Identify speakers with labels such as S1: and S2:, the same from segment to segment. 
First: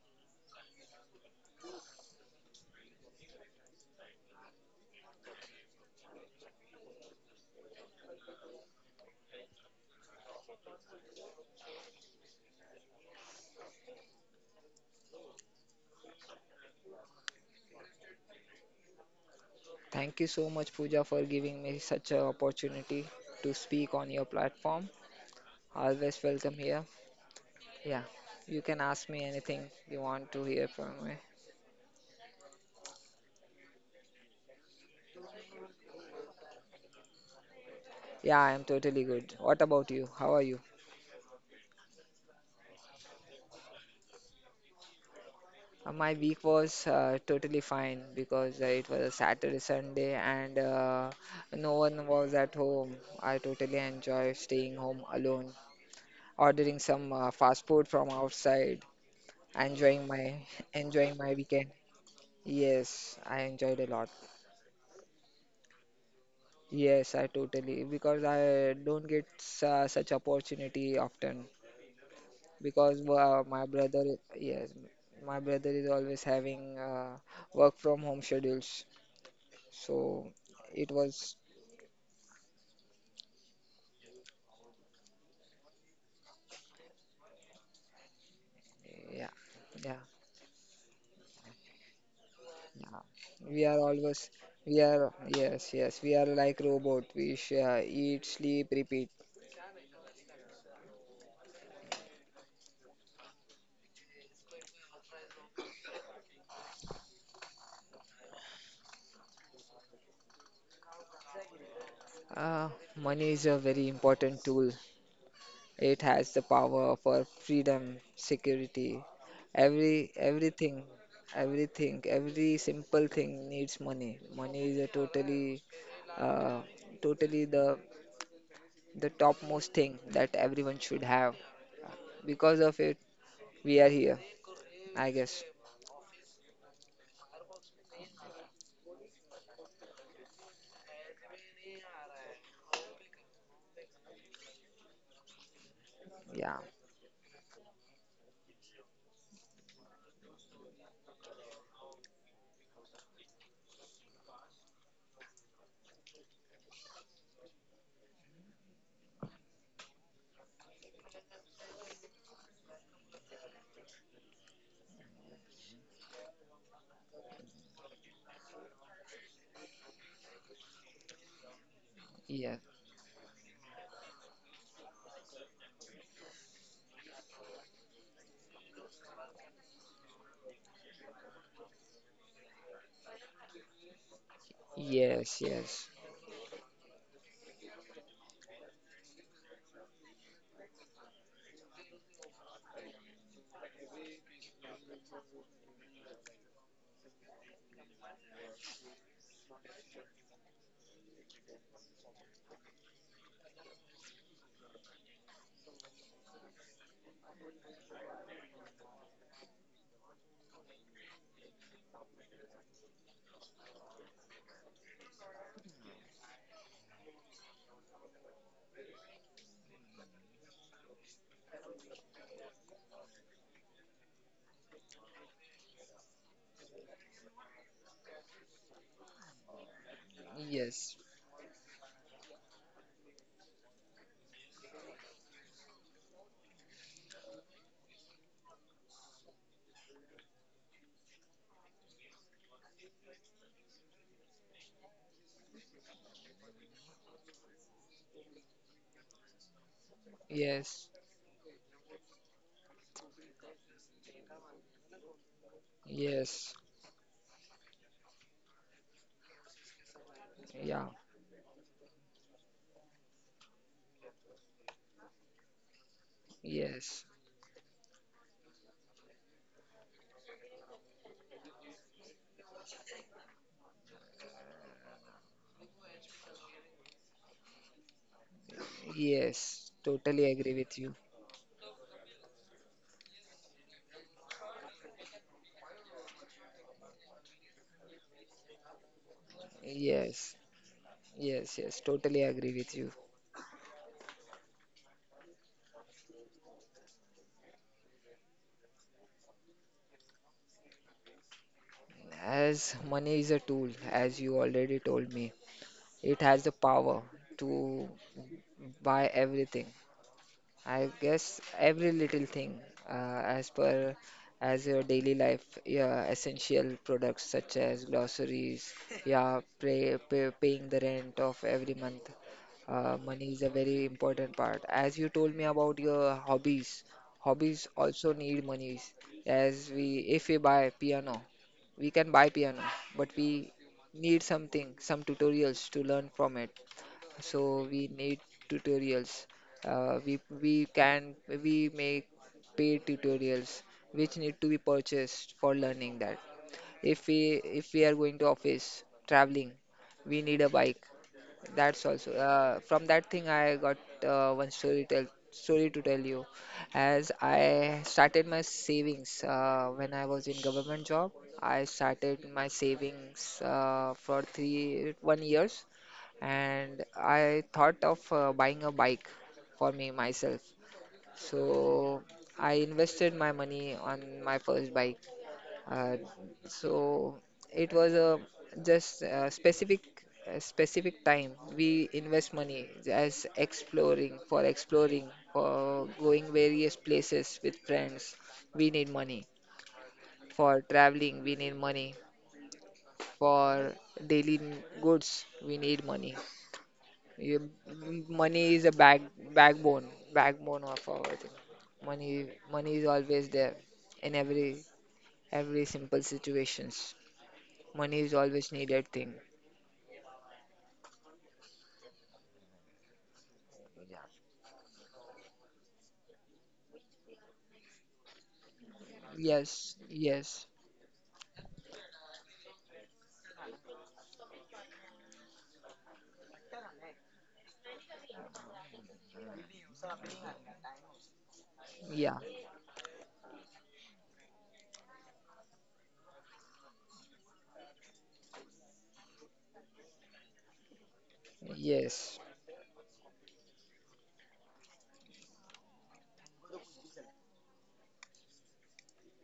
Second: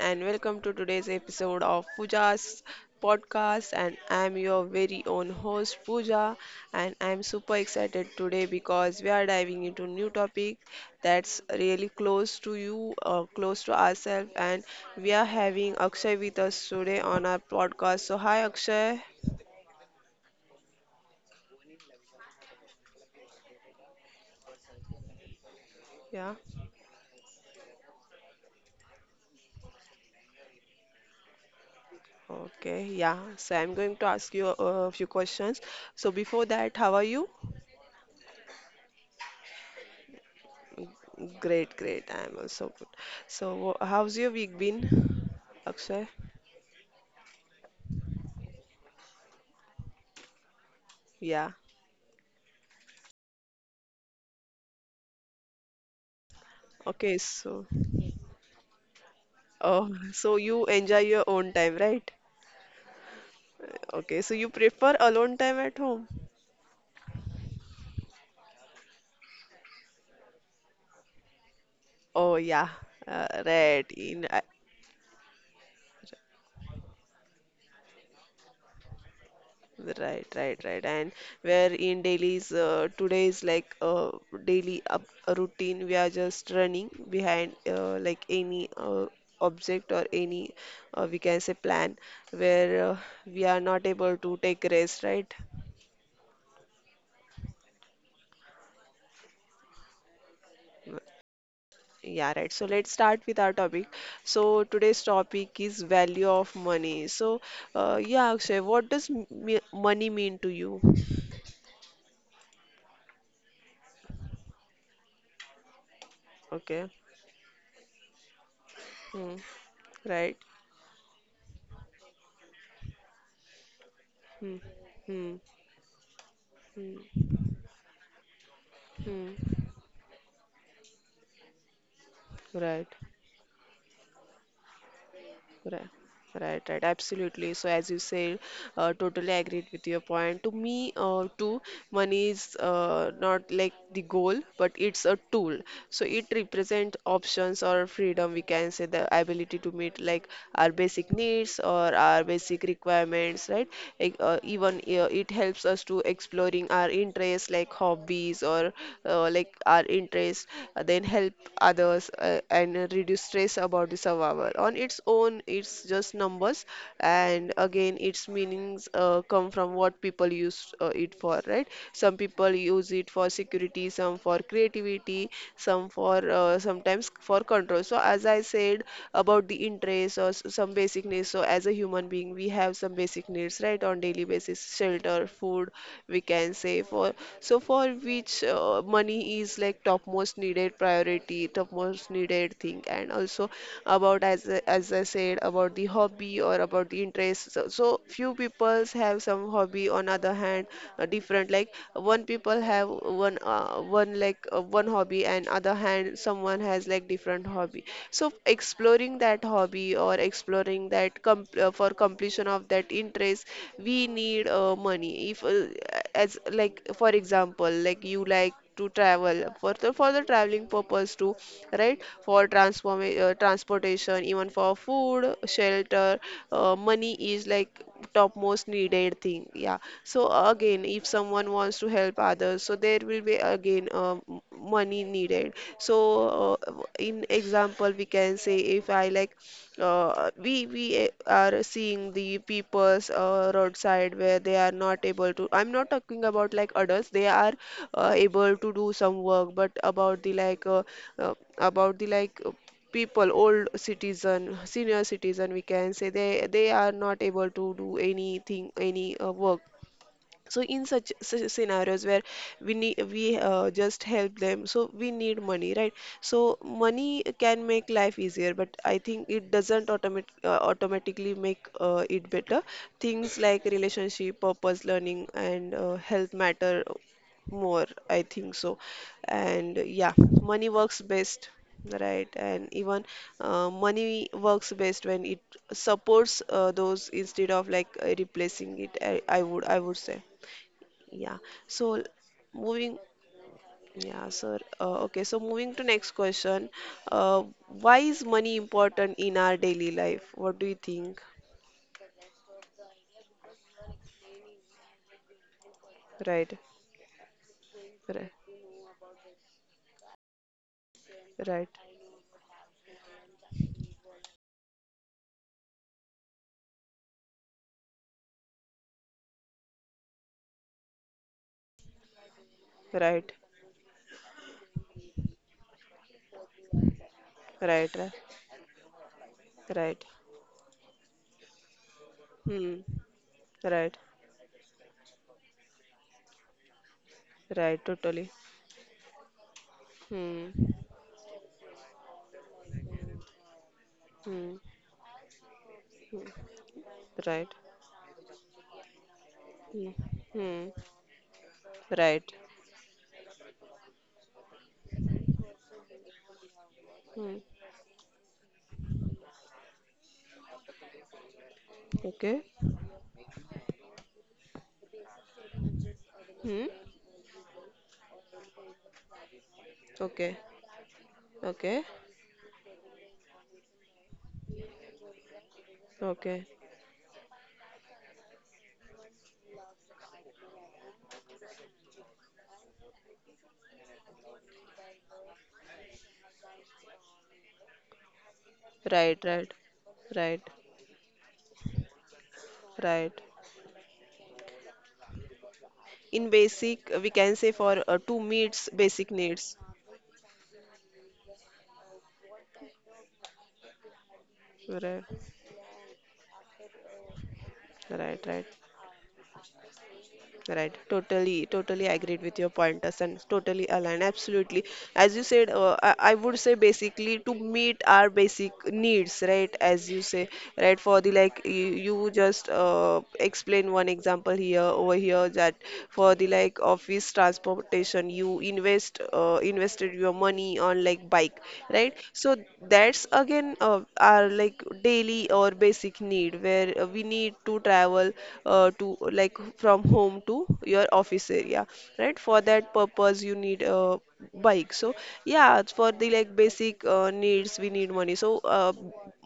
S1: and welcome to today's episode of Pooja's podcast. And I'm your very own host, Pooja, and I'm super excited today because we are diving into new topic that's really close to you, close to ourselves, and we are having Akshay with us today on our podcast. So, hi, Akshay.
S2: Thank you so much, Pooja, for giving me such an opportunity to speak on your platform. Always
S1: Yeah.
S2: welcome here. Yeah, you can ask me anything you want to hear from me.
S1: Okay. Yeah. So, I'm going to ask you a few questions. So, before that, how are you?
S2: Yeah, I am totally good. What about you? How are you?
S1: Great, great. I'm also good. So, how's your week been, Akshay?
S2: My week was totally fine because it was a Saturday, Sunday, and
S1: Yeah.
S2: no one was at home. I totally enjoy staying home alone, ordering some
S1: Okay,
S2: fast food from outside, enjoying
S1: oh,
S2: my
S1: so you
S2: enjoying
S1: enjoy
S2: my
S1: your
S2: weekend.
S1: own time, right?
S2: Yes, I enjoyed a lot.
S1: Okay, so you prefer alone time at home?
S2: Yes, I totally because I don't get such opportunity often
S1: Oh yeah,
S2: because my
S1: right.
S2: brother,
S1: In
S2: yes, my brother is always having work from home schedules. So
S1: Right, right,
S2: it
S1: right. And
S2: was,
S1: where in dailies, today's like daily up routine, we are just running behind like any
S2: yeah, yeah,
S1: object or any, we can say, plan where,
S2: yeah.
S1: we are
S2: We are
S1: not able
S2: always,
S1: to take
S2: we
S1: rest,
S2: are,
S1: right?
S2: yes, yes, we are like robot. We eat, sleep, repeat.
S1: W- Yeah, right. So let's start with our topic. So today's topic is value of money. Yeah, Akshay, what does money mean to you?
S2: Uh, Money is a very important tool. It has the power
S1: Okay.
S2: for freedom, security,
S1: Hmm. Right.
S2: everything, everything, every simple thing needs money. Money
S1: Hmm.
S2: is a
S1: Hmm.
S2: totally, uh,
S1: Hmm.
S2: totally the
S1: Hmm.
S2: topmost thing that everyone should have. Because of it,
S1: Right.
S2: we are here. I guess.
S1: Right, right, right, absolutely. So as you said, totally agreed with your point. To me, too, money is, not like the goal, but it's a tool. So it
S2: Yeah.
S1: represents options or freedom. We can say the ability to meet like our basic needs or our basic requirements, right? Like, even it helps us to exploring our interests like hobbies or, like our interests, then help others and reduce stress about the survival. On its own, it's just numbers, and again, its meanings come from what people use it for, right? Some
S2: Yeah.
S1: people use it for security, some for creativity, some for, sometimes for control. So, as I said about the interest or some basic needs, so as a human being, we have some basic needs, right, on daily basis, shelter,
S2: Yes.
S1: food,
S2: Yes.
S1: we can say for, so for which money is like topmost needed priority topmost needed thing, and also about, as I said, about the hobby or about the interest. So few peoples have some hobby. On other hand, different like one people have one one like one hobby, and other hand someone has like different hobby. So exploring that hobby or exploring that com for completion of that interest, we need money. If as like for example, like you like to travel for the traveling purpose too, right, for transform transportation transportation, even for food, shelter, money is like topmost needed thing. Yeah. So
S2: Yes.
S1: again, if someone wants to help others, so there will be again money needed. In example, we can say, if I like we we are seeing the people's roadside where they are not able to— I'm not talking about like adults, they are able to do some work, but
S2: Yes.
S1: about the like people, old citizen, senior citizen, we can say,
S2: Yes.
S1: they are not able to do anything, any work. So
S2: Yeah.
S1: in such scenarios where we just help them, so we need money, right? So
S2: Yes.
S1: money can make life easier, but I think it doesn't automatically make it better. Things like relationship, purpose, learning and health matter more, I think so.
S2: Yes.
S1: And yeah,
S2: Totally agree
S1: money
S2: with you.
S1: works best, right. And even, money works best when it supports those, instead of like replacing it, I, I would i
S2: Yes.
S1: would say.
S2: Yes, yes,
S1: Yeah.
S2: totally
S1: So
S2: agree with you.
S1: moving, yeah, sir. Okay. So moving to next question. Why is money important in our daily life? What do you think?
S2: As money is a tool, as you already told me, it has the
S1: Right.
S2: power to
S1: Right.
S2: buy everything. I guess
S1: Right.
S2: every little thing, uh, as per as your daily life, yeah, essential products such as groceries, yeah, paying the rent of every month. Money
S1: Right.
S2: is a very important part. As you told me about your hobbies, hobbies
S1: Right.
S2: also
S1: Right.
S2: need monies.
S1: Right.
S2: If we buy piano, we can buy piano,
S1: Hmm.
S2: but we
S1: Right.
S2: need something, some tutorials to learn from it, so we
S1: Right.
S2: need
S1: Totally.
S2: tutorials.
S1: Hmm.
S2: We can we make paid tutorials which need to be
S1: Hmm.
S2: purchased for learning that. If we
S1: Right.
S2: if we are going to office traveling,
S1: Hmm.
S2: we need a
S1: Hmm.
S2: bike. That's also
S1: Right.
S2: from that thing I got one story to tell you. As
S1: Hmm.
S2: I started my savings when I was in government job, I started my
S1: Okay.
S2: savings for three one years,
S1: Hmm.
S2: and I thought of buying a bike for me myself.
S1: Okay. Okay.
S2: So I invested my money on my first bike. Uh,
S1: Okay.
S2: so it was a just a specific time we invest money as exploring for exploring for going various places with friends. We need money
S1: Right. Right. Right.
S2: for traveling. We need money
S1: Right.
S2: for daily goods. We need money.
S1: In basic, we
S2: Yeah,
S1: can say for, two
S2: money is a
S1: meets basic needs,
S2: backbone, of our thing. Money is always there in
S1: right,
S2: every simple situations. Money is
S1: right,
S2: always
S1: right.
S2: needed thing.
S1: Right, totally, totally agreed with your point, Hassan. Totally aligned, absolutely. As you said, I would say basically to meet our basic needs, right?
S2: Yes,
S1: As you say,
S2: yes,
S1: right? For the like, you just explain one example here, that for the like office transportation, you invested your money on like bike, right?
S2: yeah,
S1: So that's again our like daily or basic need where, we need to travel to like from home to your office area, right?
S2: yes,
S1: For that purpose you need a bike. So yeah, it's for the like basic needs we need money.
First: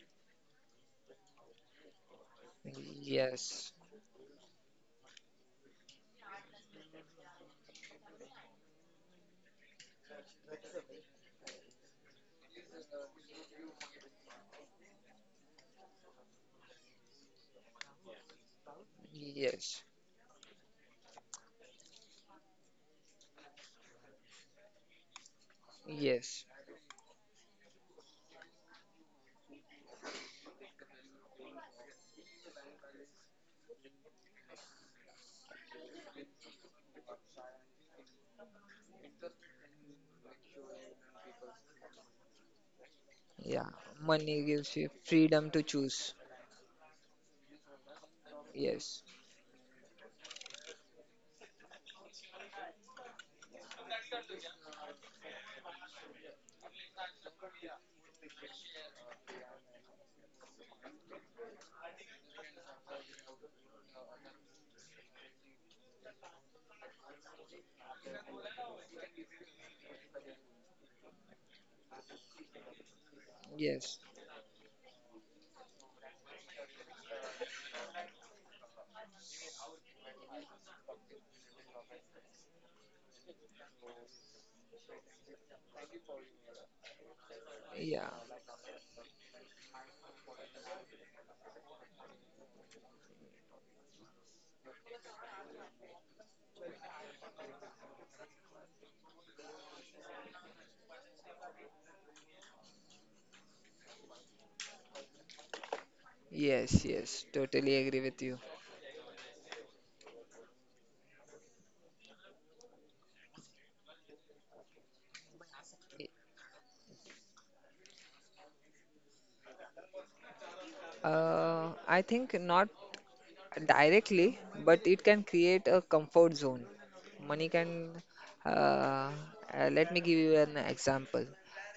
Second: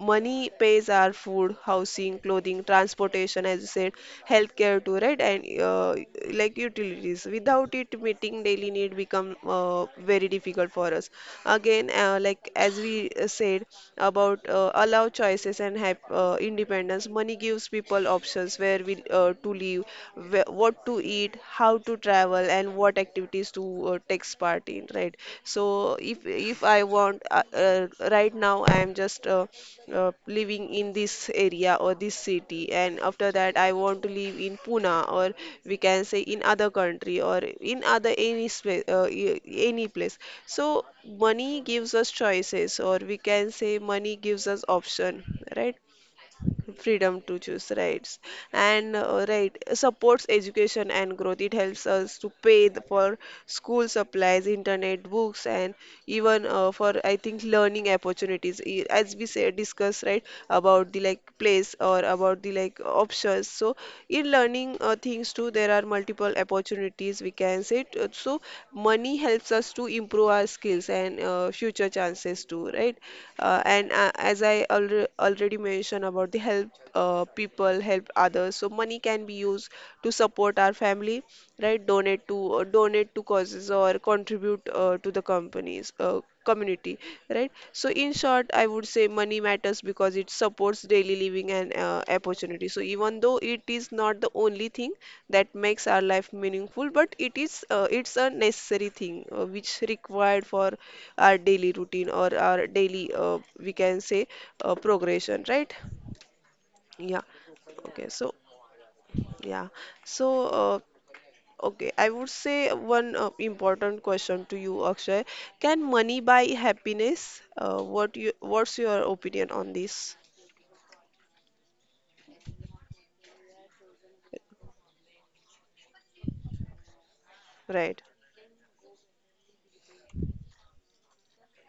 S1: Money pays our food, housing, clothing, transportation, as you
S2: yes,
S1: said, healthcare too, right? And like utilities, without it meeting daily need become very difficult for us. Again, like as we said about allow choices and have independence, money gives people options where we, to live,
S2: yes,
S1: where, what to eat, how to travel, and what activities to take part in, right? So if
S2: yes,
S1: if I want right now, I am just living in this area or this city, and after that, I want to live in Pune or, we can say, in other country or in other any space, any place. So money gives us choices, or we can
S2: yeah.
S1: say money
S2: Money
S1: gives us
S2: gives you
S1: option,
S2: freedom to
S1: right?
S2: choose.
S1: Freedom to choose, rights, and,
S2: Yes,
S1: right, supports education and growth. It helps us to pay for school supplies, internet, books, and even, for, I think, learning opportunities. As we say discuss, right, about the like place or about the like options. So in learning things too, there are multiple opportunities, we can say, so money helps us to improve our skills and future chances too, right?
S2: yes,
S1: And as I already mentioned about the help, people help others, so money can be used to support our family, right, donate to, donate to causes, or contribute to the companies, community, right? So
S2: yeah,
S1: in short, I would say money matters because it supports daily living and opportunity. So, even though it is not the only thing that makes our life meaningful, but it's a necessary thing, which required for our daily routine or our daily, we can say, progression, right?
S2: yes, yes.
S1: Yeah.
S2: Totally agree
S1: Okay.
S2: with you.
S1: So, yeah. So, okay. I would say one important question to you, Akshay. Can money buy happiness? What what's your opinion on this?
S2: I think not directly, but it can create a comfort zone. Money can,
S1: Right.
S2: uh, Let me give you an example.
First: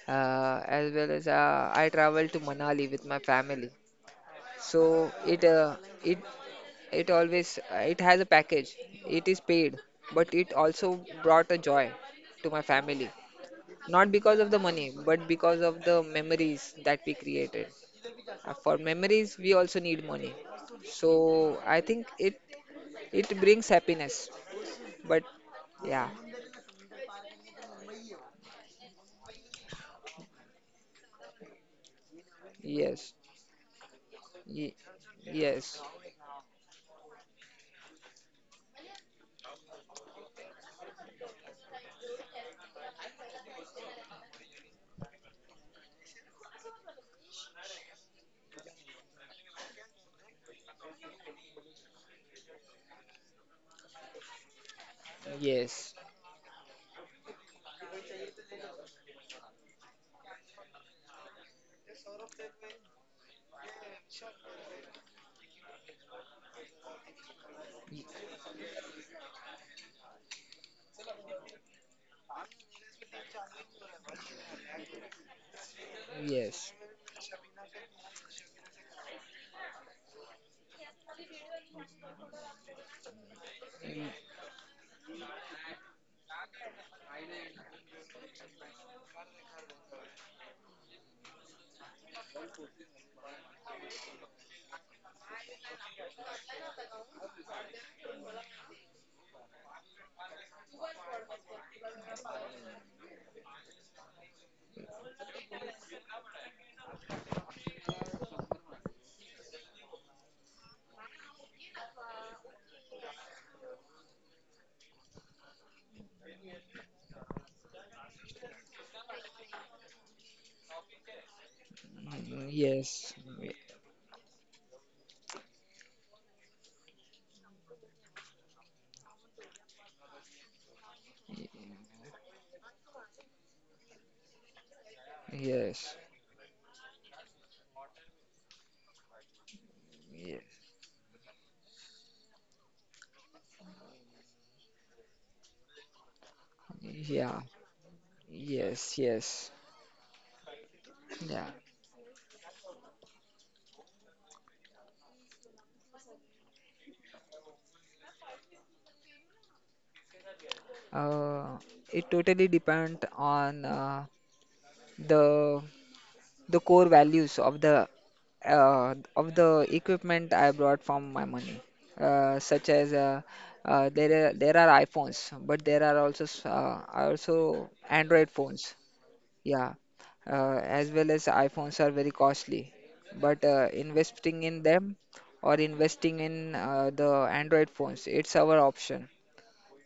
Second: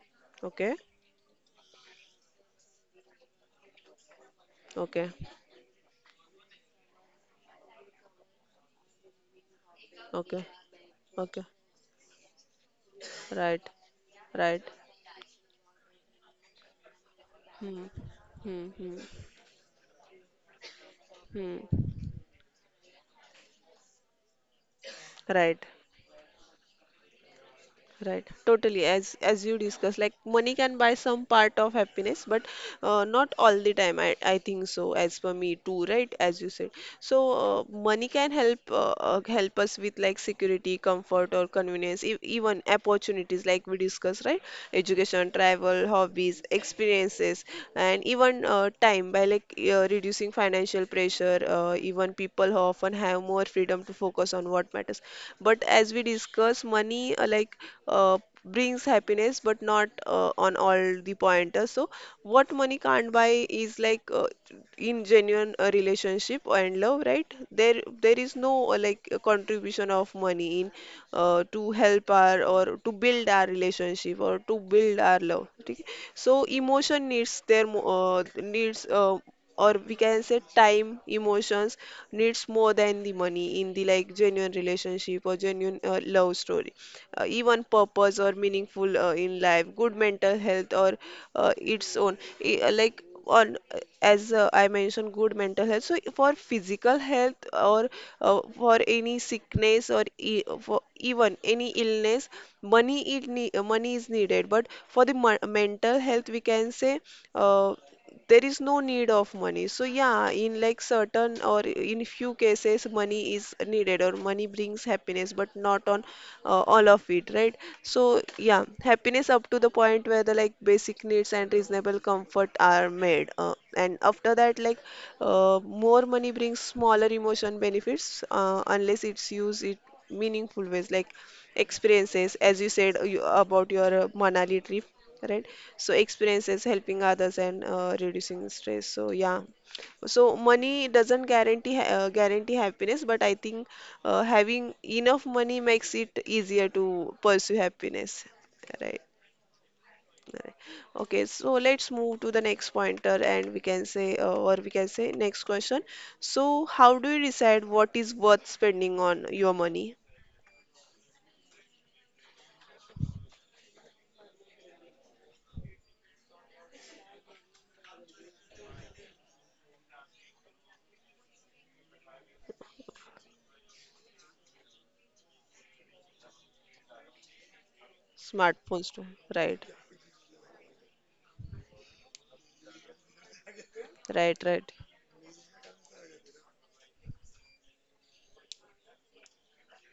S1: Okay.
S2: As well as I travel to Manali with my family, so
S1: Okay.
S2: it it always it has a package. It is paid, but
S1: Okay.
S2: it also
S1: Okay.
S2: brought a joy to my family.
S1: Right.
S2: Not because of the
S1: Right.
S2: money, but because of the memories that we created.
S1: Hmm. Hmm.
S2: For
S1: Hmm.
S2: memories, we also need money.
S1: Hmm.
S2: So I think it brings happiness, but
S1: Right.
S2: yeah,
S1: Right, totally. As you discussed, like money can buy some part of happiness, but,
S2: yes,
S1: not all the time. I think
S2: ye-
S1: so. As per me too,
S2: yes,
S1: right? As you said, money can help help us with like security, comfort, or convenience, e even opportunities like we discussed, right? Education, travel, hobbies, experiences, and even time by like reducing financial pressure. Even people who often have more freedom to focus on what matters. But as
S2: yes,
S1: we discuss, money, like, uh, brings happiness, but not on all the pointers. So what money can't buy is like, in genuine relationship and love, right? there
S2: y-
S1: there is no like contribution of money in, to help our or to build our relationship or to build our love, ठीक. So
S2: yes,
S1: emotion needs their needs, or we can say time, emotions needs more than the money in the
S2: yes,
S1: like genuine relationship or genuine love story, even purpose or meaningful in life, good mental health or its own. Like on, as I mentioned, good mental health. So for physical health or, for any sickness or e for even any illness, money it ne money is needed. But for the mental health, we can say, uh, there is no need of money. So yeah, in like certain or in few cases, money is needed or money brings happiness, but not on all of it, right? So yeah, happiness up to the point where the like basic needs and reasonable comfort are
S2: yes,
S1: made, and after that, like more money brings smaller emotion benefits unless it's used it meaningful ways like experiences, as you said, about your Manali trip, right? So
S2: yes,
S1: experiences, helping others and reducing stress. So yeah, so money doesn't guarantee guarantee happiness, but I think having enough money makes it easier to
S2: yeah,
S1: pursue happiness, right,
S2: yes, yes,
S1: right. Okay, so
S2: yeah.
S1: let's move to the next pointer and we can say or we can say next question. So how do you decide what is worth spending on your money?
S2: Uh, it totally depends on the core values of the equipment I brought from my money, such as there are iPhones, but there are also Android phones.
S1: Smartphones too. Right.
S2: Yeah, as well as iPhones are very costly, but
S1: Right.
S2: investing in
S1: Right.
S2: them, or investing in the Android phones, it's our option.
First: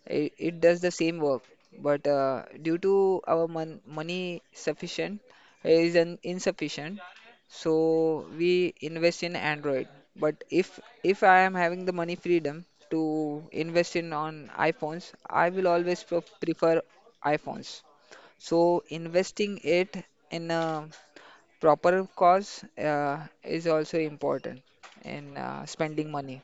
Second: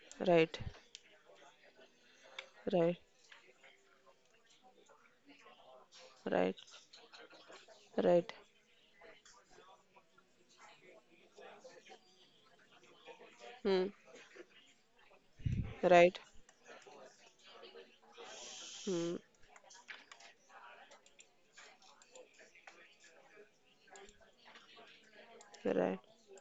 S1: Right.
S2: It does the same work, but due
S1: Right.
S2: to our money sufficient is an
S1: Right.
S2: insufficient, so
S1: Right.
S2: we invest in Android. But if I am having the money freedom to
S1: Hmm.
S2: invest in on iPhones, I will always
S1: Right.
S2: prefer iPhones. So
S1: Hmm.
S2: investing it in a proper cause is also important in
S1: Right.
S2: spending money.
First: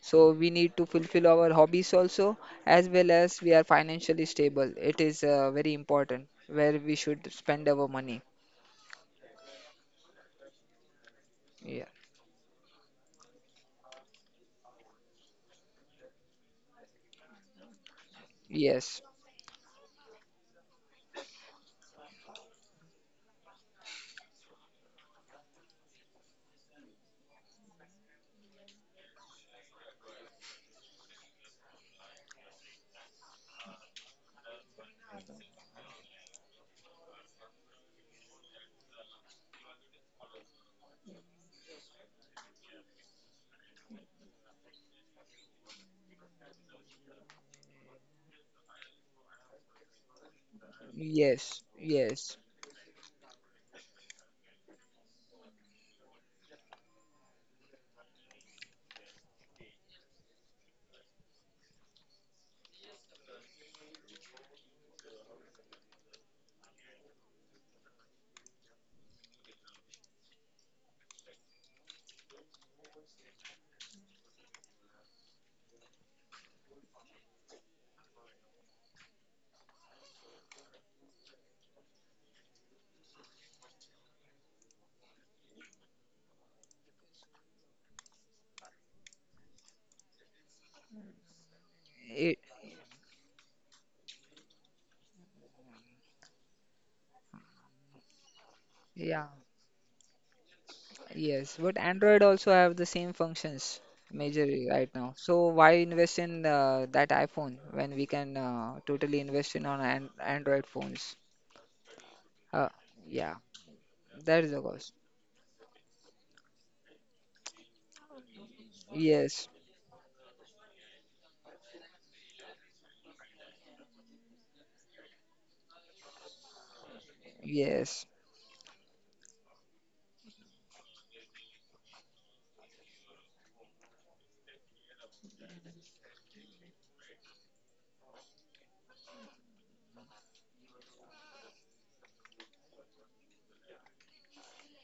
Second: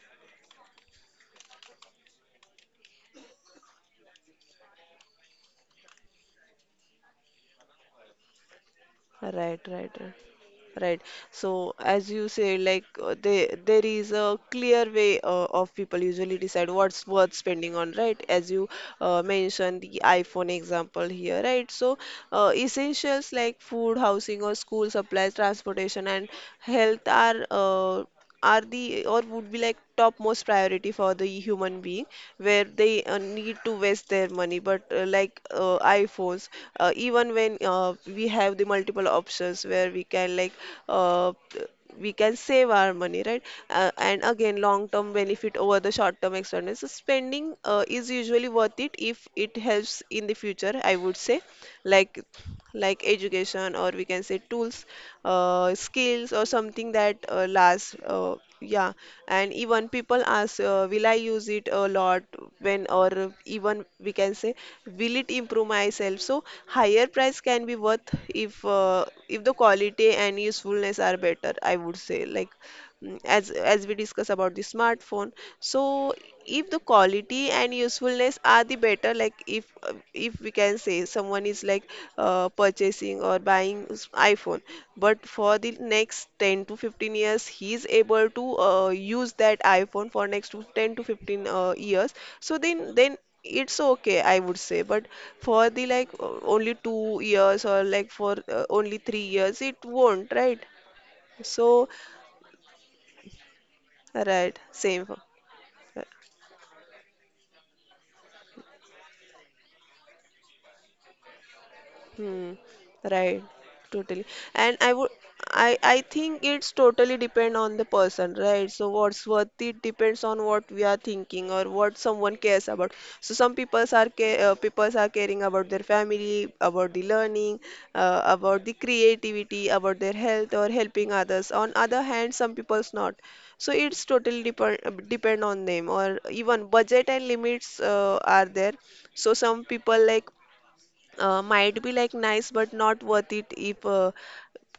S2: So we need to fulfill our hobbies also, as well as we are financially stable. It is very important where we should spend our money.
S1: Right. Right. Right. Right. So
S2: Yeah.
S1: as you say, like there is a clear way of people usually decide what's worth spending on, right? As you
S2: Yes.
S1: mentioned the iPhone example here, right? So essentials like food, housing, or school supplies, transportation, and health are the or would be like top most priority for the human being where they need to waste their money, but like iPhones, even when we have the multiple options where we can like uh, we can save our money, right? And again, long term benefit over the short term expenses, so spending is usually worth it if it helps in the future, I would say.
S2: Yes.
S1: like
S2: Yes.
S1: like education, or we can say tools, skills, or something that lasts, yeah. And even people ask, will I use it a lot? When, or even we can say, will it improve myself? So higher price can be worth if the quality and usefulness are better, I would say. Like as we discuss about the smartphone. So if the quality and usefulness are the better, like if we can say someone is like purchasing or buying iPhone, but for the next 10 to 15 years he is able to use that iPhone for next to 10 to 15
S2: It,
S1: years, so then it's okay, I would say. But for the like only 2 years or like for only
S2: yeah.
S1: 3 years, it won't, right?
S2: Yes. But
S1: So
S2: Android also have the same functions majorly
S1: right,
S2: right now.
S1: same.
S2: So why invest in that iPhone when we can totally invest in on an Android phones?
S1: Hmm.
S2: Uh, yeah.
S1: Right. Totally.
S2: That is the
S1: And
S2: cost.
S1: I would I think it's totally depend on the person, right? So what's
S2: Yes.
S1: worth it depends on what we are thinking or what someone cares about. So some people are care people are caring about their family, about the learning,
S2: Yes.
S1: about the creativity, about their health, or helping others. On other hand, some people's not. So it's totally depend on them, or even budget and limits are there. So some people like might be like nice but not worth it if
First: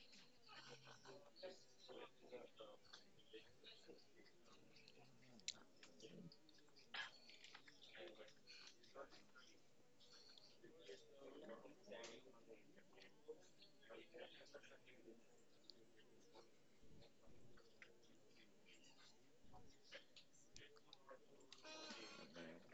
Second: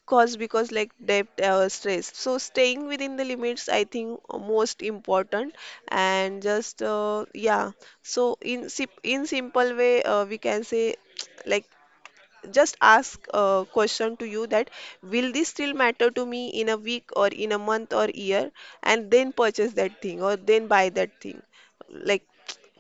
S1: cause because like debt stress. So staying within the limits, I think, most important. And just yeah. So in in simple way, we can say like just ask a question to you that will this still matter to me in a week, or in a month or year, and then purchase that thing, or then buy that thing. Like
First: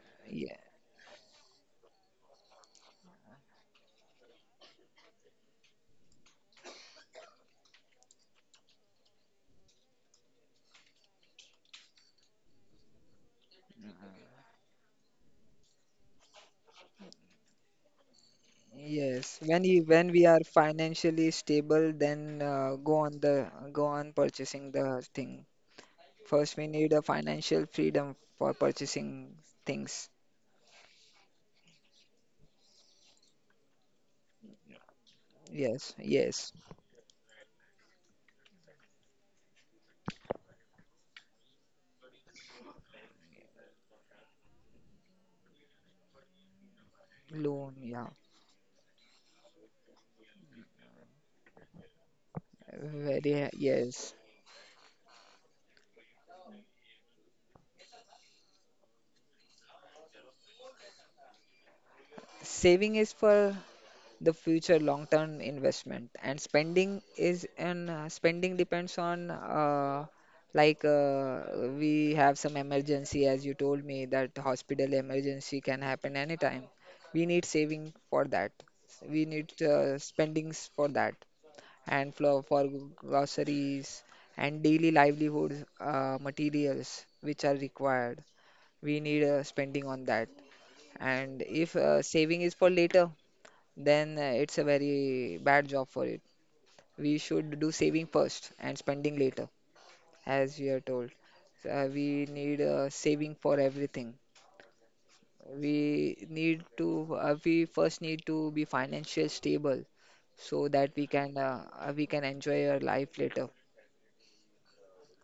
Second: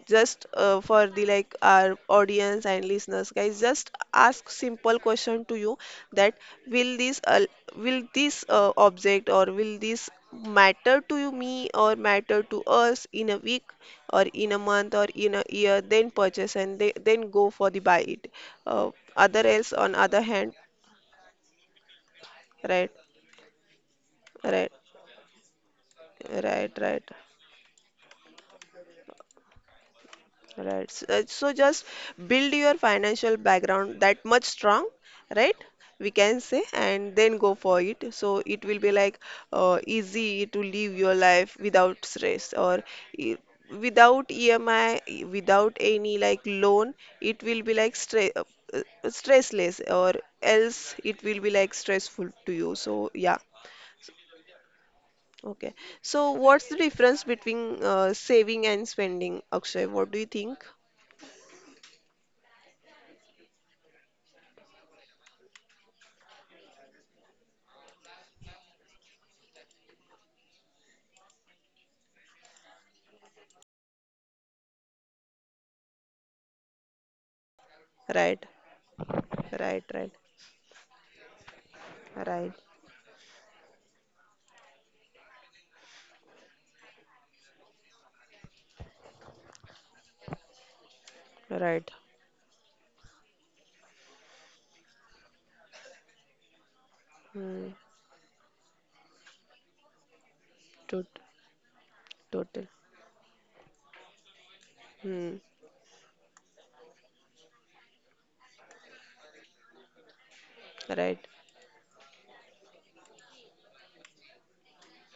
S1: just
S2: Yeah.
S1: for the like our audience and listeners guys, just ask simple question to you that will this uh, will this object or will this matter to you me or matter to us in a week or in a month or in a year, then purchase and then go for the buy it. uh,
S2: Yes,
S1: Other else on
S2: when we
S1: other
S2: are
S1: hand.
S2: financially stable, then
S1: Right.
S2: go on purchasing
S1: Right.
S2: the thing. First, we
S1: Right.
S2: need a
S1: Right.
S2: financial freedom for purchasing things.
S1: Right. So just build your financial background that much strong, right?
S2: Yes,
S1: We can
S2: yes,
S1: say, and then go for it. So it will be like easy to live your life without stress, or e- without EMI, without any like loan. It
S2: loan,
S1: will be
S2: yeah,
S1: like stress, stressless, or else it will be like stressful to you. So
S2: very
S1: yeah.
S2: yes.
S1: Okay. So what's the difference between saving and spending, Akshay? What do you think?
S2: Saving is for the future long-term investment. And spending is and Spending depends on like we have some emergency, as you told me that hospital emergency can happen anytime. We need saving for that.
S1: Right.
S2: We need
S1: Right, right,
S2: spendings for that and for
S1: right,
S2: groceries and daily livelihood materials which are required. We need spending on that. And if
S1: right.
S2: saving is for later, then it's a very bad job for it. We should do
S1: Hmm.
S2: saving first and spending later, as we are told.
S1: Tot
S2: So, we need
S1: Total.
S2: saving for everything.
S1: Hmm.
S2: We need to, we first need to be financially stable so that
S1: Right.
S2: we can enjoy our life later.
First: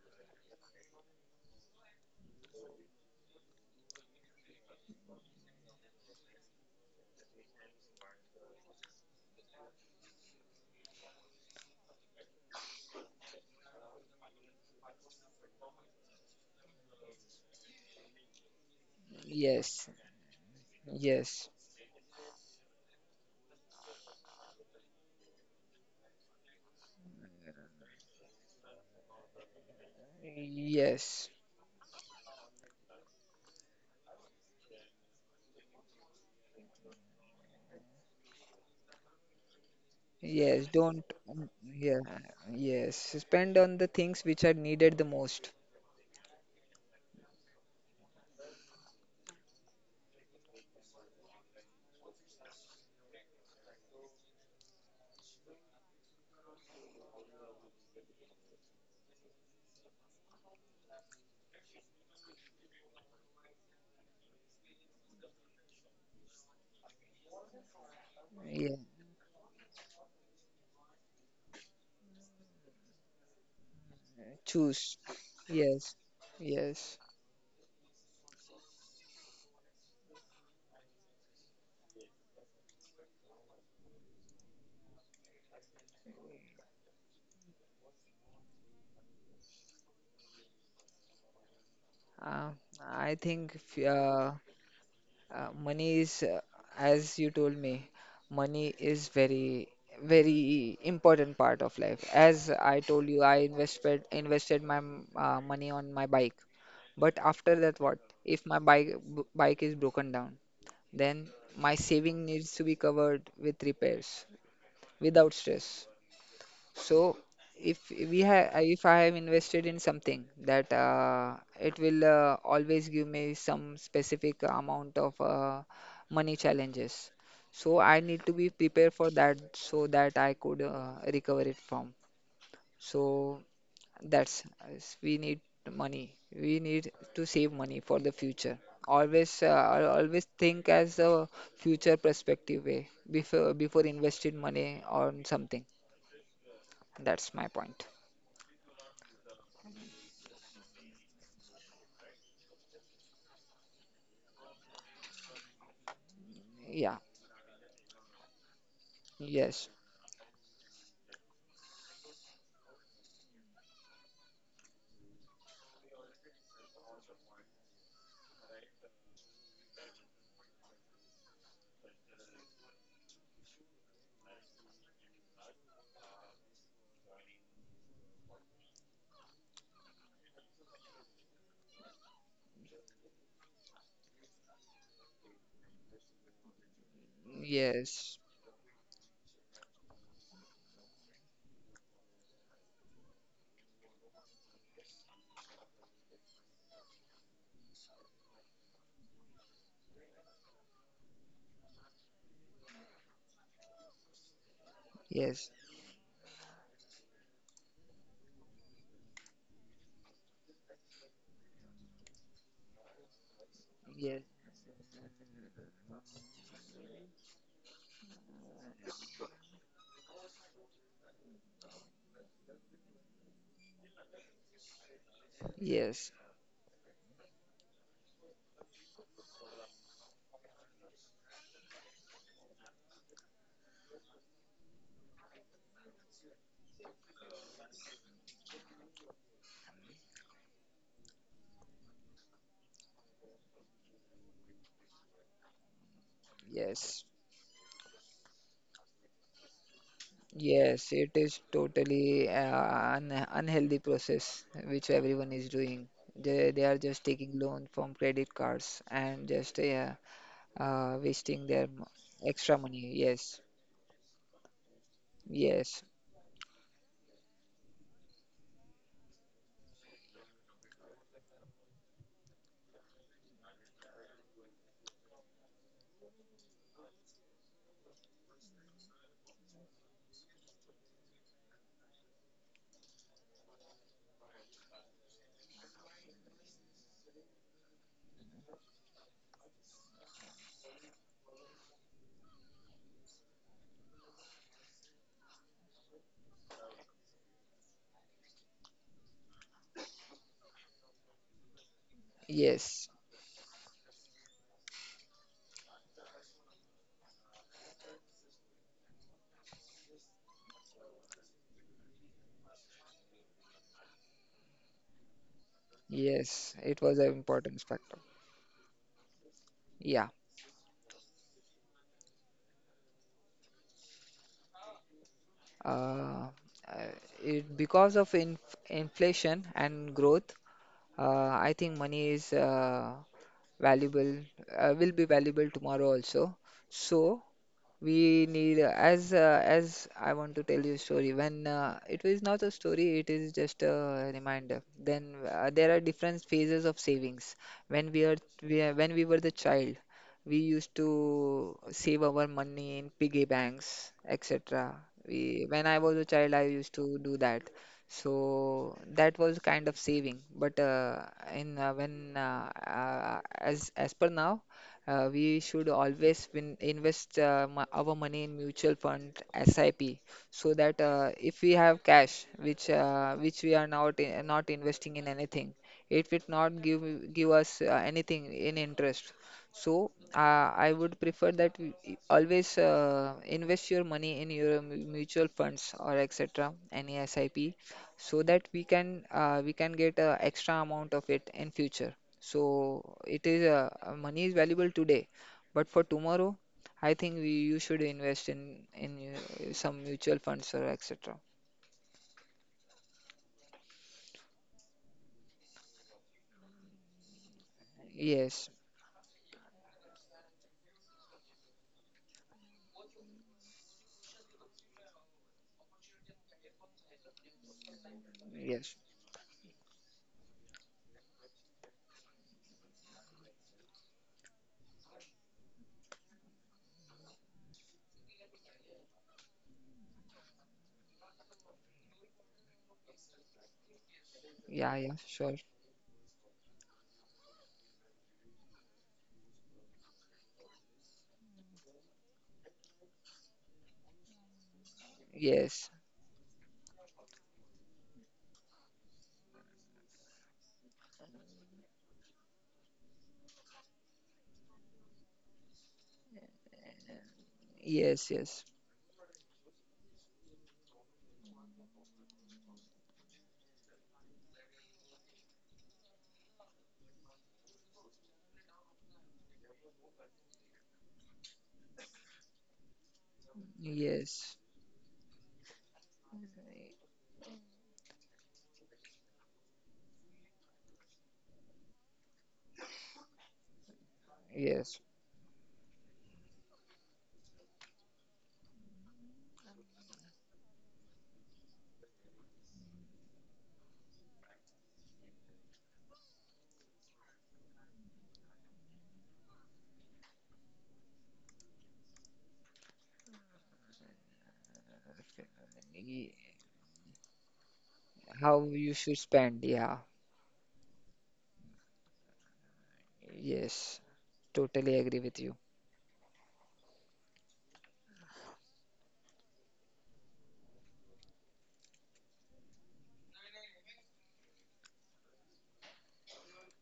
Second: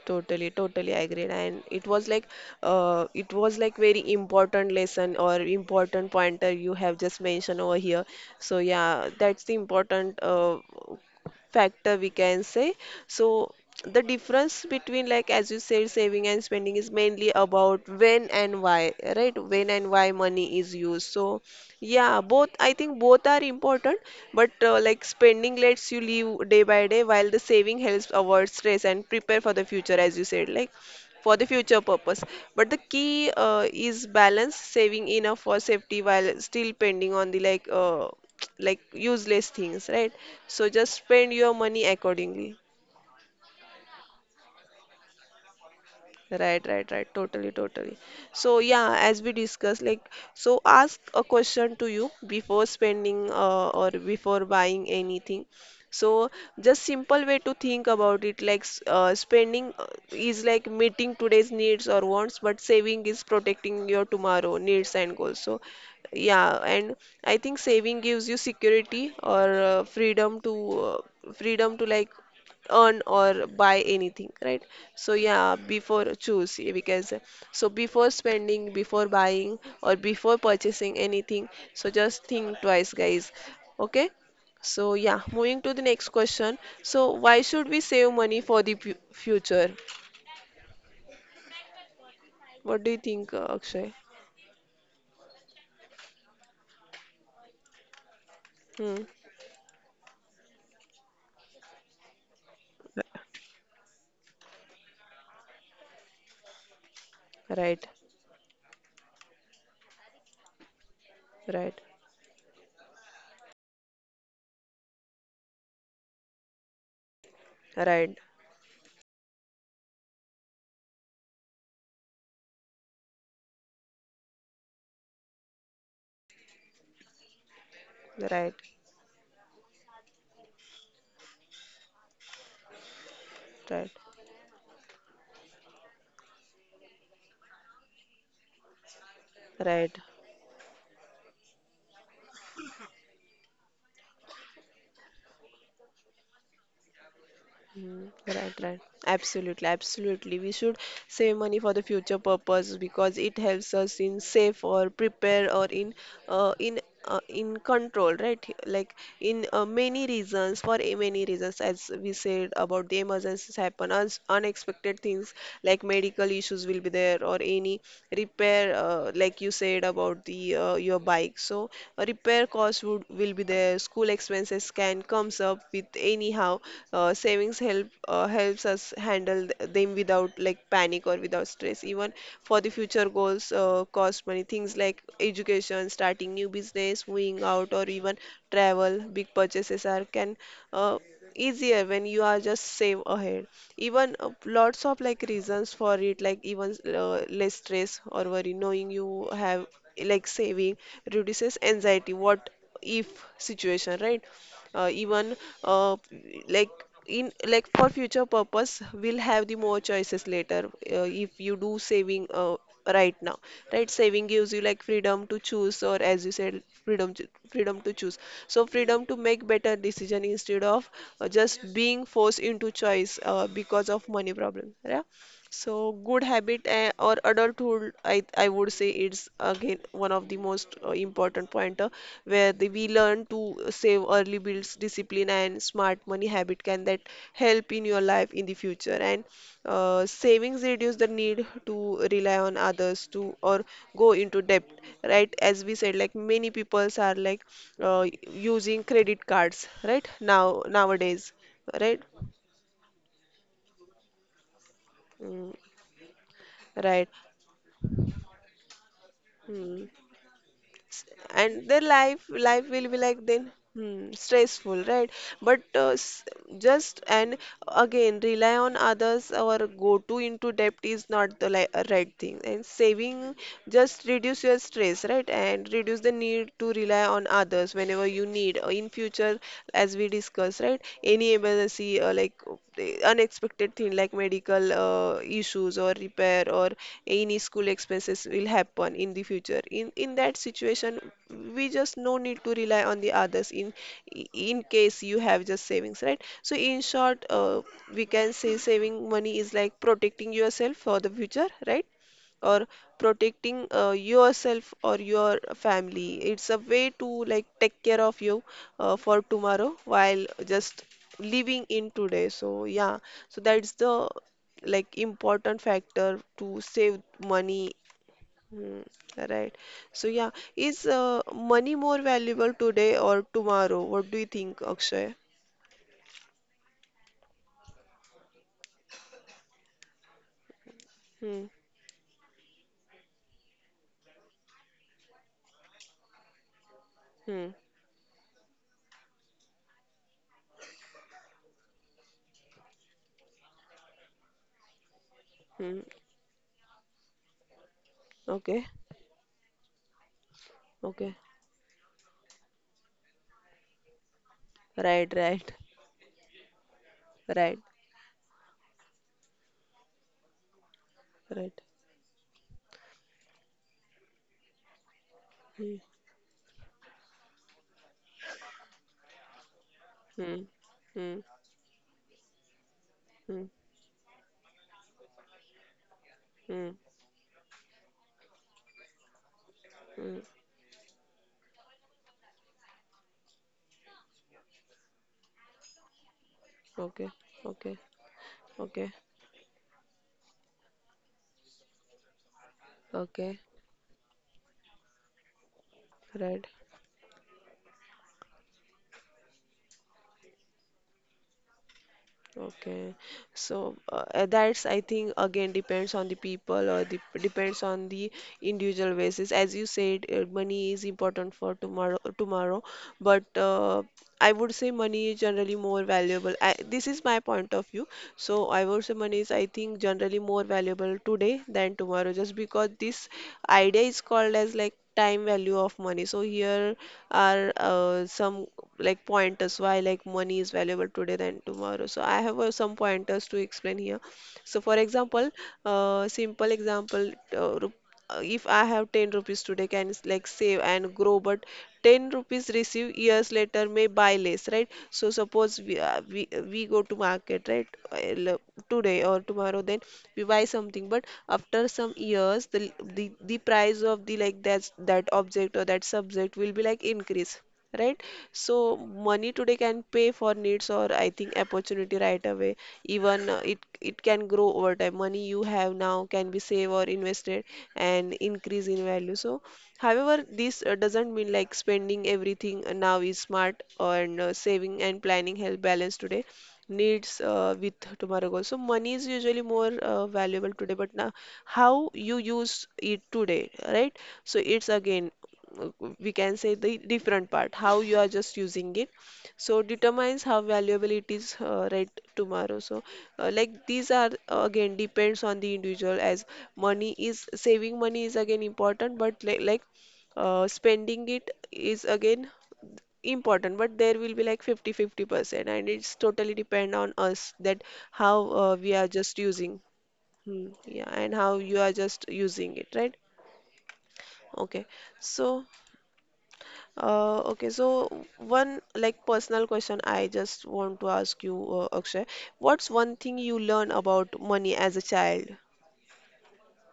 S1: Totally, totally I agree. And it was like very important lesson or important pointer you have just mentioned over here. So yeah, that's the important factor we can say. So the difference between, like as you said, saving and spending is mainly about when and why, right? When and
S2: Yes,
S1: why money is used. So
S2: yes,
S1: yeah, both, I think both are important, but like spending lets you live day by day, while the saving helps avoid stress and prepare for the future, as you said, like for
S2: yes,
S1: the future purpose. But the key is balance, saving enough for safety while still pending on the like like useless things, right? So
S2: yes.
S1: just
S2: Don't,
S1: spend your money
S2: yeah,
S1: accordingly.
S2: yes. Spend on the things which are needed the most.
S1: Right, right, right. Totally, totally. So yeah, as we discussed, like, so ask a question to you before spending or before buying anything. So just simple way to think about it, like, spending is like meeting today's needs or wants, but saving is protecting your tomorrow needs and goals. So yeah. And I
S2: Yeah,
S1: think saving gives you security or freedom to like earn or
S2: choose.
S1: buy anything, right?
S2: Yes,
S1: So yeah,
S2: yes.
S1: before choose, yeah, because so before spending, before buying, or before purchasing anything, so just think twice, guys. Okay. So yeah, moving to the next question. So why should we save money for the future?
S2: Uh, I think
S1: What do you think, Akshay?
S2: money is, as you told me, money is very,
S1: Hmm.
S2: very important part of life. As I told you, I invested my money on my bike. But after that, what? If my
S1: Right.
S2: bike is broken down, then my saving
S1: Right.
S2: needs
S1: Right.
S2: to be covered with repairs without stress. So if
S1: Right.
S2: I have invested in something that it will always give me some specific amount of money challenges. So I need to be prepared for
S1: Right.
S2: that so that I could recover it from. So that's
S1: Right.
S2: we need money. We need to save money for the future. Always, always
S1: Right.
S2: think as a future perspective way before investing money on something. That's my point.
S1: Right, right, right. Absolutely, absolutely. We should save money for the future purpose because it helps us in safe or prepare or in uh,
S2: Yeah.
S1: in in control, right? Like
S2: Yes,
S1: in many reasons, for many reasons, as we said about the emergencies happen, as unexpected things like medical issues will be there, or any repair, like you said about the your bike. So a repair cost would will be there. School expenses can comes up with anyhow. Savings help helps us handle them without like panic or without stress. Even for the future goals, cost money things like education, starting new business, moving out, or
S2: yes,
S1: even travel, big purchases are can uh, easier when you are just save ahead. Even lots of like reasons for it, like even less stress or worry knowing you have like saving reduces anxiety, what if situation, right? Even
S2: yes,
S1: uh, like in like for future purpose, we'll have the more choices later if you do saving right now, right? Saving
S2: yes,
S1: gives you like freedom to choose, or as you said, freedom to choose. So freedom to make better decision instead of just being forced into choice because of money problem. Yeah. So
S2: yes,
S1: good habit, eh, or adulthood, I would say, it's again one of the most important pointer, where we learn to save early builds discipline and smart money habit can that help in your life in the future. And savings reduce the need to rely on others to, or go into debt, right? As we said, like many peoples
S2: yes,
S1: are like uh, using credit cards right now
S2: yes. It
S1: nowadays.
S2: is
S1: Right.
S2: totally an unhealthy process which everyone
S1: Mm,
S2: is doing. They are
S1: right.
S2: just taking loan from credit cards and just
S1: Hmm.
S2: wasting
S1: And
S2: their
S1: their life
S2: extra
S1: life will be
S2: money.
S1: like
S2: Yes,
S1: then stressful, right? But
S2: yes,
S1: just and again rely on others or go to into debt is not the right thing, and saving just reduce your stress, right? And reduce the need to rely on others whenever you need. In future, as we discuss, right, any able to see like the unexpected thing like medical issues or repair or any school expenses will happen in the future. In that situation, we just no need to rely on the others in case you have just savings, right? So in short, we can say saving money is like protecting yourself for the future, right? Or
S2: yes,
S1: protecting yourself or your family. It's a way to like take care of you for tomorrow while just living in today. So yeah, so that's the like important factor to
S2: yes. It
S1: save
S2: was an
S1: money.
S2: important factor.
S1: Hmm, right. So
S2: Yeah.
S1: yeah, is money more valuable today or tomorrow? What do you think, Akshay?
S2: Uh, uh, because of inflation and growth,
S1: Hmm,
S2: I think money is valuable, will be valuable tomorrow also. So,
S1: hmm,
S2: we need as I want to tell you a story. When it was not a story, it is just a reminder. Then
S1: hmm.
S2: there are different phases of savings. When we are,
S1: Okay,
S2: when we were the child, we used
S1: okay.
S2: to save our money in piggy banks, etc.
S1: Right, right,
S2: We When I was a child, I used to do that.
S1: right,
S2: So that was kind of saving. But
S1: right.
S2: in when as per now. We
S1: Hmm,
S2: should always invest our money in mutual fund SIP,
S1: hmm,
S2: so that
S1: hmm,
S2: if we have cash
S1: hmm,
S2: which we are not not investing in anything, it will not
S1: hmm,
S2: give us anything in interest. So
S1: hmm.
S2: I would prefer that always invest your money in your mutual funds or etc. any
S1: Okay,
S2: SIP,
S1: okay,
S2: so that
S1: okay,
S2: we can get a extra amount of it in future. So it
S1: okay.
S2: is money is valuable today, but for tomorrow,
S1: Right.
S2: I think we you should invest in some mutual funds or etc.
S1: Okay, so that's I think again depends on the people, or depends on the
S2: Yes,
S1: individual basis. As you said, money is important for tomorrow, tomorrow, but I would say money is generally more valuable. I, this is my point of view. So I would
S2: yes,
S1: say money is, I think, generally more valuable today than tomorrow, just because this idea is called as like time value of money. So here are some like pointers why like money is valuable today than tomorrow. So I have some pointers to explain here. So for
S2: yeah, yeah,
S1: example,
S2: sure.
S1: simple example, if I have 10 rupees today, can like save and grow, but 10 rupees receive years later may buy less, right? So suppose we
S2: Yes,
S1: we go to market, right? Today or tomorrow, then we buy something, but after some years, the price of the like that object or that subject will be like increase, right?
S2: yes,
S1: So
S2: yes,
S1: money today can pay for needs or I think opportunity right away. Even it can grow over time. Money you have now can be saved or invested and increase in value. So however, this doesn't mean like spending everything now is smart, and
S2: yes,
S1: saving and planning help balance today needs with tomorrow goals. So money is usually more valuable today, but now how you use it today, right? So it's
S2: yes.
S1: again, uh, we can say the different part, how you are just using it, so determines how valuable it is right tomorrow. So like these are again depends on the individual. As money is saving, money is again important, but like, spending it is again important, but there will be like 50 50% and it's
S2: Ye-
S1: totally depend on us that how
S2: How
S1: we are
S2: you should
S1: just using.
S2: spend? Yeah,
S1: Hmm, yeah, and how you are just using it, right?
S2: yes,
S1: Okay.
S2: totally agree with
S1: So
S2: you.
S1: Okay, so one like personal question I just want to ask you, Akshay. What's one thing you learn about money as a child?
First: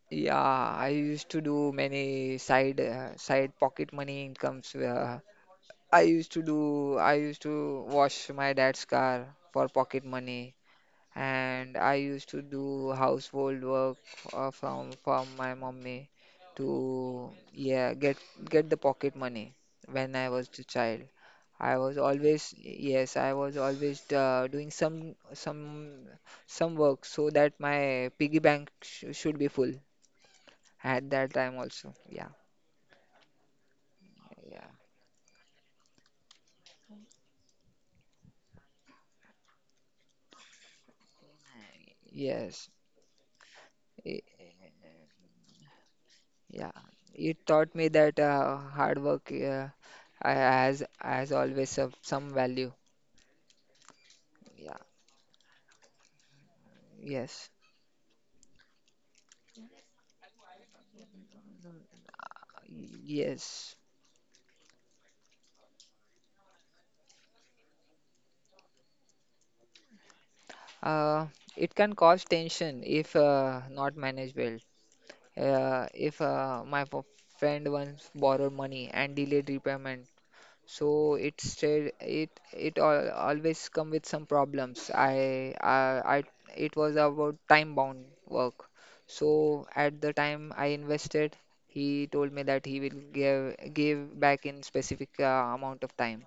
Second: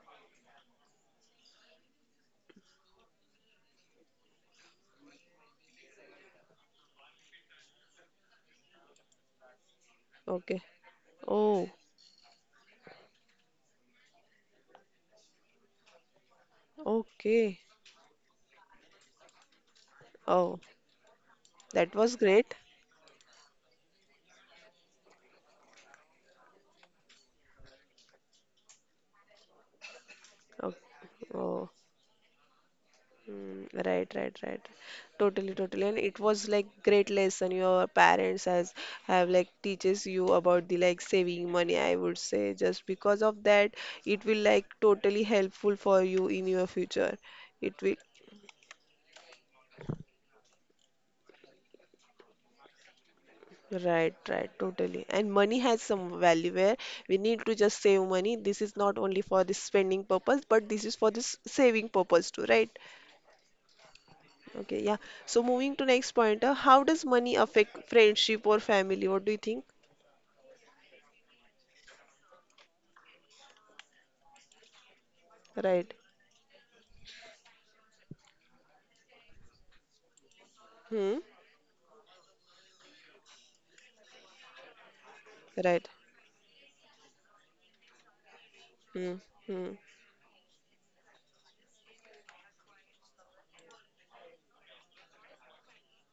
S2: Yeah, I used to do many side pocket money incomes. I used to wash my dad's car for pocket money,
S1: Okay. Oh,
S2: and I used to do household work from my mommy to
S1: okay.
S2: yeah get the pocket money when I was
S1: Oh,
S2: a child. I
S1: that
S2: was
S1: was great.
S2: always, yes, I was always doing some work so that my piggy bank sh should be full
S1: Okay.
S2: at that time
S1: Oh,
S2: also. Yeah,
S1: mm, right, right,
S2: yeah,
S1: right. Totally, totally. And it was like great lesson your parents has have like teaches you about the like saving money, I would say.
S2: yes.
S1: Just because of that, it will like totally helpful for you in your
S2: Yeah,
S1: future.
S2: it
S1: It
S2: taught me
S1: will.
S2: that hard work has always some value.
S1: Right, right,
S2: Yeah,
S1: totally. And money has some value where we need
S2: yes,
S1: to just save money. This is not only for the spending purpose, but this is for this saving purpose too, right?
S2: yes.
S1: Okay, yeah. So moving to next point, how does money affect friendship or family? What do you think?
S2: Uh, it can cause tension if not managed well.
S1: Right.
S2: If my friend once borrowed money and delayed repayment. So
S1: Hmm.
S2: it it's it it al always come with some problems.
S1: Right.
S2: I It was about time bound work.
S1: Hmm.
S2: So
S1: Hmm.
S2: at the time I invested, he told me that he will give back in specific amount of time,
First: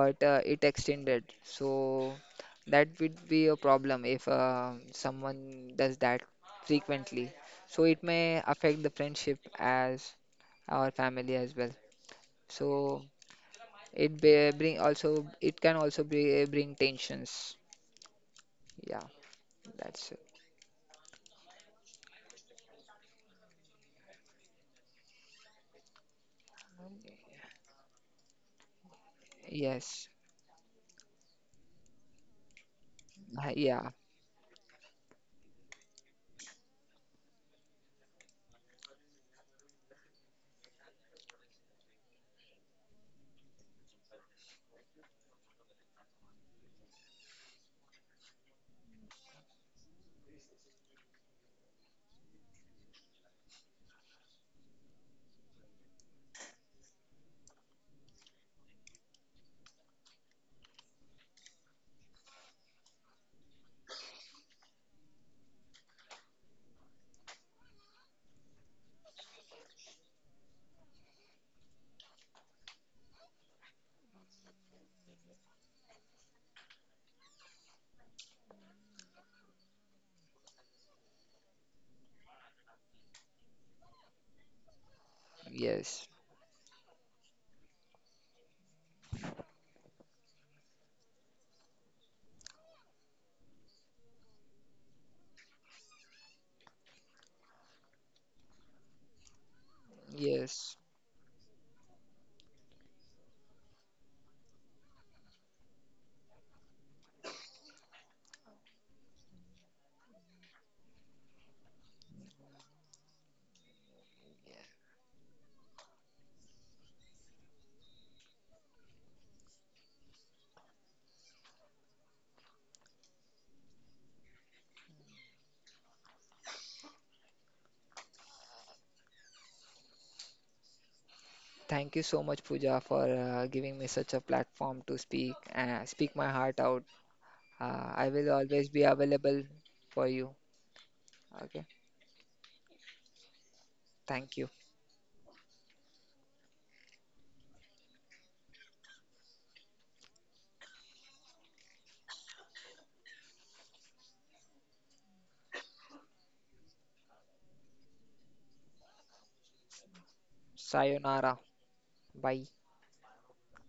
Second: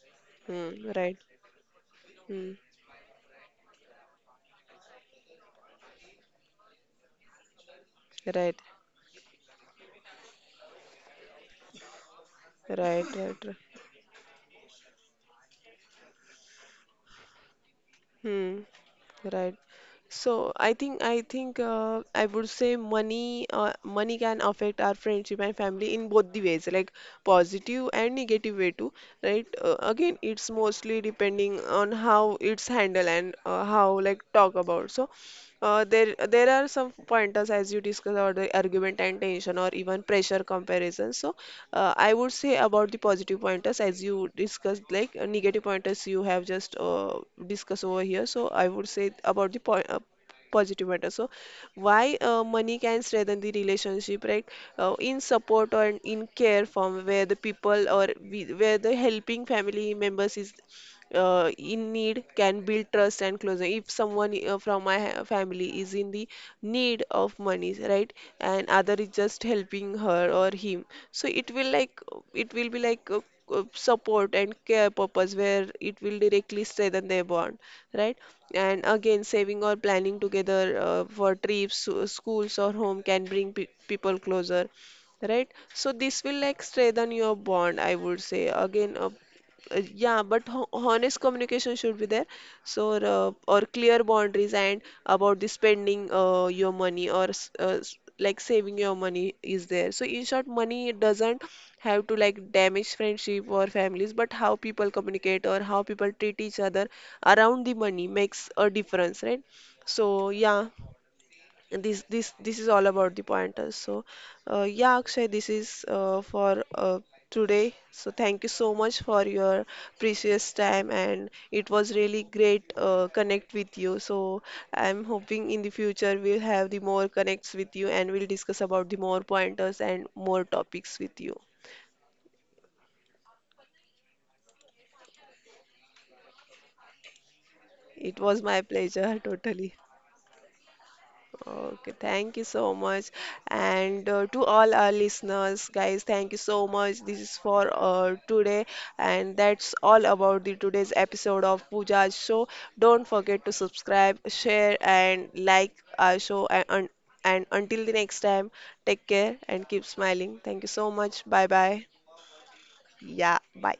S2: but it
S1: Hmm. Right.
S2: extended. So
S1: Hmm.
S2: that would be a problem if someone does that frequently. So it may
S1: Right.
S2: affect the friendship as our family as well. So
S1: Right. Right. Right.
S2: it can also bring tensions.
S1: Hmm.
S2: Yeah,
S1: Right.
S2: that's
S1: So I think I would say money money can affect our friendship and family in both the ways, like positive and negative way too, right?
S2: yes.
S1: Again, it's mostly depending on how it's handled and how
S2: Yeah,
S1: like talk about. So there are some pointers as you discussed about the argument and tension or even pressure comparison. So I would say about the positive pointers as you discussed like negative pointers you have just discussed over here. So I would say about the po positive matter. So why money can strengthen the relationship, right? In support or in care form, where the people or we, where the helping family members is in need can build trust and closeness. If someone from my ha- family is in the need of money, right, and other is just helping her or him, so it will like it will be like support and care purpose where it will directly strengthen their bond, right? And again, saving or planning together for trips, schools or home can bring pe people closer, right? So this
S2: yes,
S1: will like strengthen your bond, I would say. Again Yeah, but ho honest communication should be there. So or clear boundaries and about the spending your money or s- s- like saving your money is there. So in short, money
S2: yes.
S1: doesn't have to like damage friendship or families, but how people communicate or how people treat each other around the money makes a difference, right? So yeah, and this is all about the pointers. So yeah, Akshay, this is for today. So thank you so much for your precious time, and it was really great connect with you. So I'm hoping in the future we'll have the more connects with you, and we'll discuss about the more pointers and more topics with you.
S2: Thank you so much, Pooja, for giving me such a platform to speak and speak my heart out. I
S1: It
S2: will
S1: was my
S2: always be
S1: pleasure,
S2: available
S1: totally.
S2: for you. Okay,
S1: Okay, thank you so much. And to
S2: thank you.
S1: all our listeners, guys, thank you so much. This is for today, and that's all about the today's episode of Pooja's show. Don't forget to subscribe, share, and like our show. And until the next time, take care and keep smiling. Thank you so much. Bye
S2: Sayonara.
S1: bye.
S2: Bye.
S1: Yeah, bye.